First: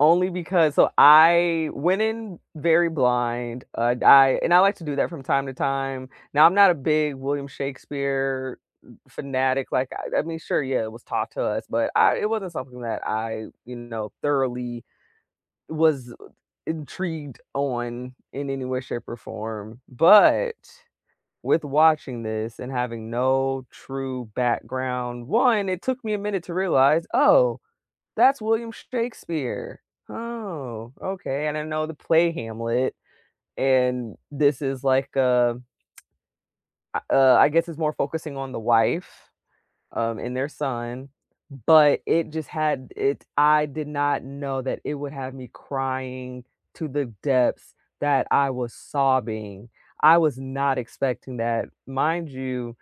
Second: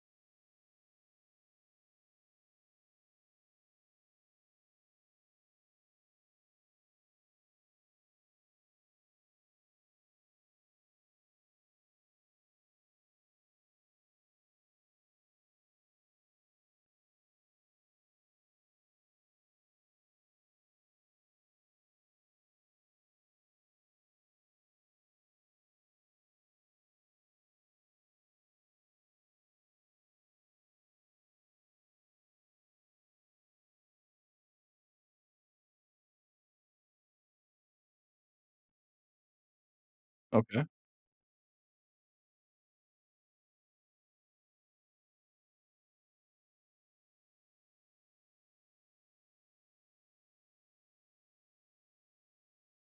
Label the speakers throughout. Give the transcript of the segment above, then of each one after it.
Speaker 1: Only because so, I went in very blind, uh, I and I like to do that from time to time. Now, I'm not a big William Shakespeare m fanatic, like, I I mean, sure, yeah, it was taught to us, but I it wasn't something that I, you know, thoroughly was intrigued on in any way, shape or form. But, with watching this and having no true background, 1, it took me a minute to realize, "Oh, that's William Shakespeare. Oh, okay." And I know the play Hamlet, and this is like a a uh, I guess it's more focusing on the wife, um, and their
Speaker 2: Okay.
Speaker 1: son, but it just had it I did not know that it would have me crying to the depths that I was sobbing, I was not expecting that. Mind you,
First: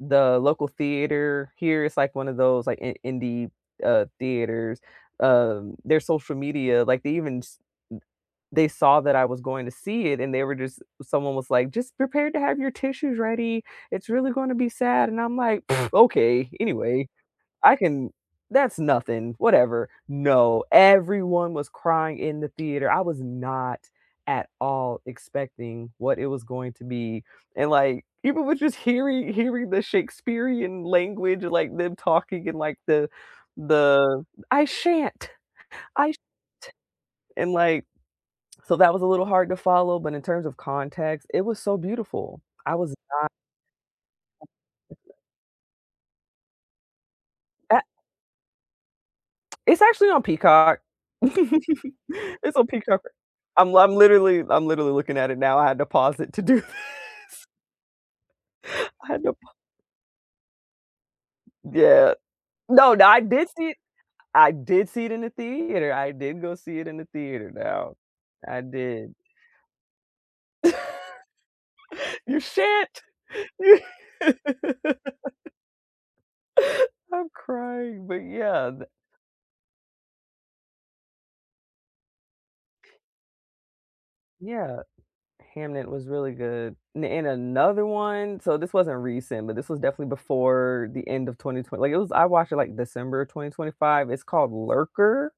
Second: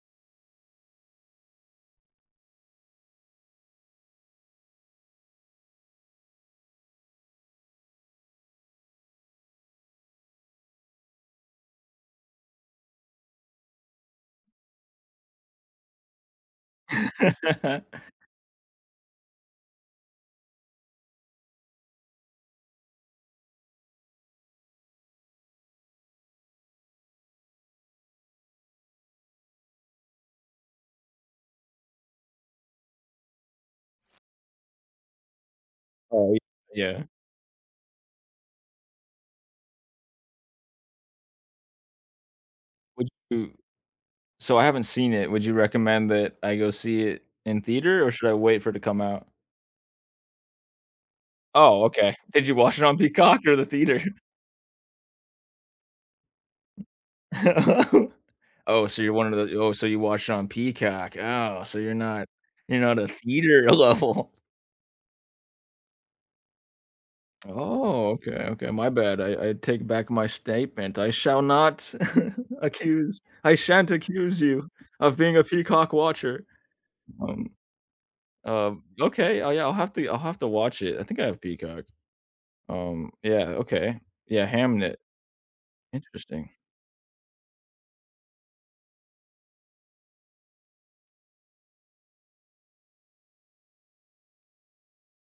Speaker 1: the local theater here it's like one of those, like, i indie, uh, theaters. Um, their social media like, they even s m they saw that I was going to see it and they were just someone was like, "Just prepared to have your tissues ready, it's really gonna be sad." And I'm like, "Okay. Anyway, I can that's nothing, whatever." No, everyone was crying in the theater. I was not, at all, expecting what it was going to be. And like, people were just heari hearing the Shakespearean language, like, them talking in like the the "I shan't, I sh t"
Speaker 2: Right, yeah.
Speaker 1: And like so, that was a little hard to follow, but in terms of context, it was so beautiful. I was
Speaker 2: Would
Speaker 1: not
Speaker 2: you so, I haven't seen it, would you recommend that I go see it in
Speaker 1: Ah
Speaker 2: theater, or should I wait for it to come out?
Speaker 1: It's actually on Peacock.
Speaker 2: Oh, okay. Did you
Speaker 1: It's on
Speaker 2: watch it on
Speaker 1: Peacock r
Speaker 2: Peacock or the
Speaker 1: I'm l I'm
Speaker 2: theater?
Speaker 1: literally I'm literally looking at it now, I had to pause it to do this.
Speaker 2: Oh, so
Speaker 1: I
Speaker 2: you're
Speaker 1: had to
Speaker 2: one of
Speaker 1: pa
Speaker 2: tho oh, so you watched it on Peacock. Oh, so you're
Speaker 1: Yeah.
Speaker 2: not, you're
Speaker 1: No,
Speaker 2: not a
Speaker 1: now I did see
Speaker 2: theater
Speaker 1: it
Speaker 2: level.
Speaker 1: I did see it in the theater. I did go see it in the theater, now.
Speaker 2: Oh, okay,
Speaker 1: I
Speaker 2: okay, my
Speaker 1: did.
Speaker 2: bad. I I take back my statement. I shall not
Speaker 1: You shan't!
Speaker 2: accuse I shan't accuse you of being a peacock watcher.
Speaker 1: I'm
Speaker 2: Um
Speaker 1: crying, but, yeah,
Speaker 2: uh,
Speaker 1: th
Speaker 2: okay, I yeah, I'll have to I'll have to watch it. I think I have peacock. Um, yeah, okay. Yeah,
Speaker 1: Yeah.
Speaker 2: Hamnet.
Speaker 1: Hamnet was really
Speaker 2: Interesting.
Speaker 1: good. N and another one so, this wasn't recent, but this was definitely before the end of twenty twe like, it was I watched it, like, December of 2025. It's called Lurker.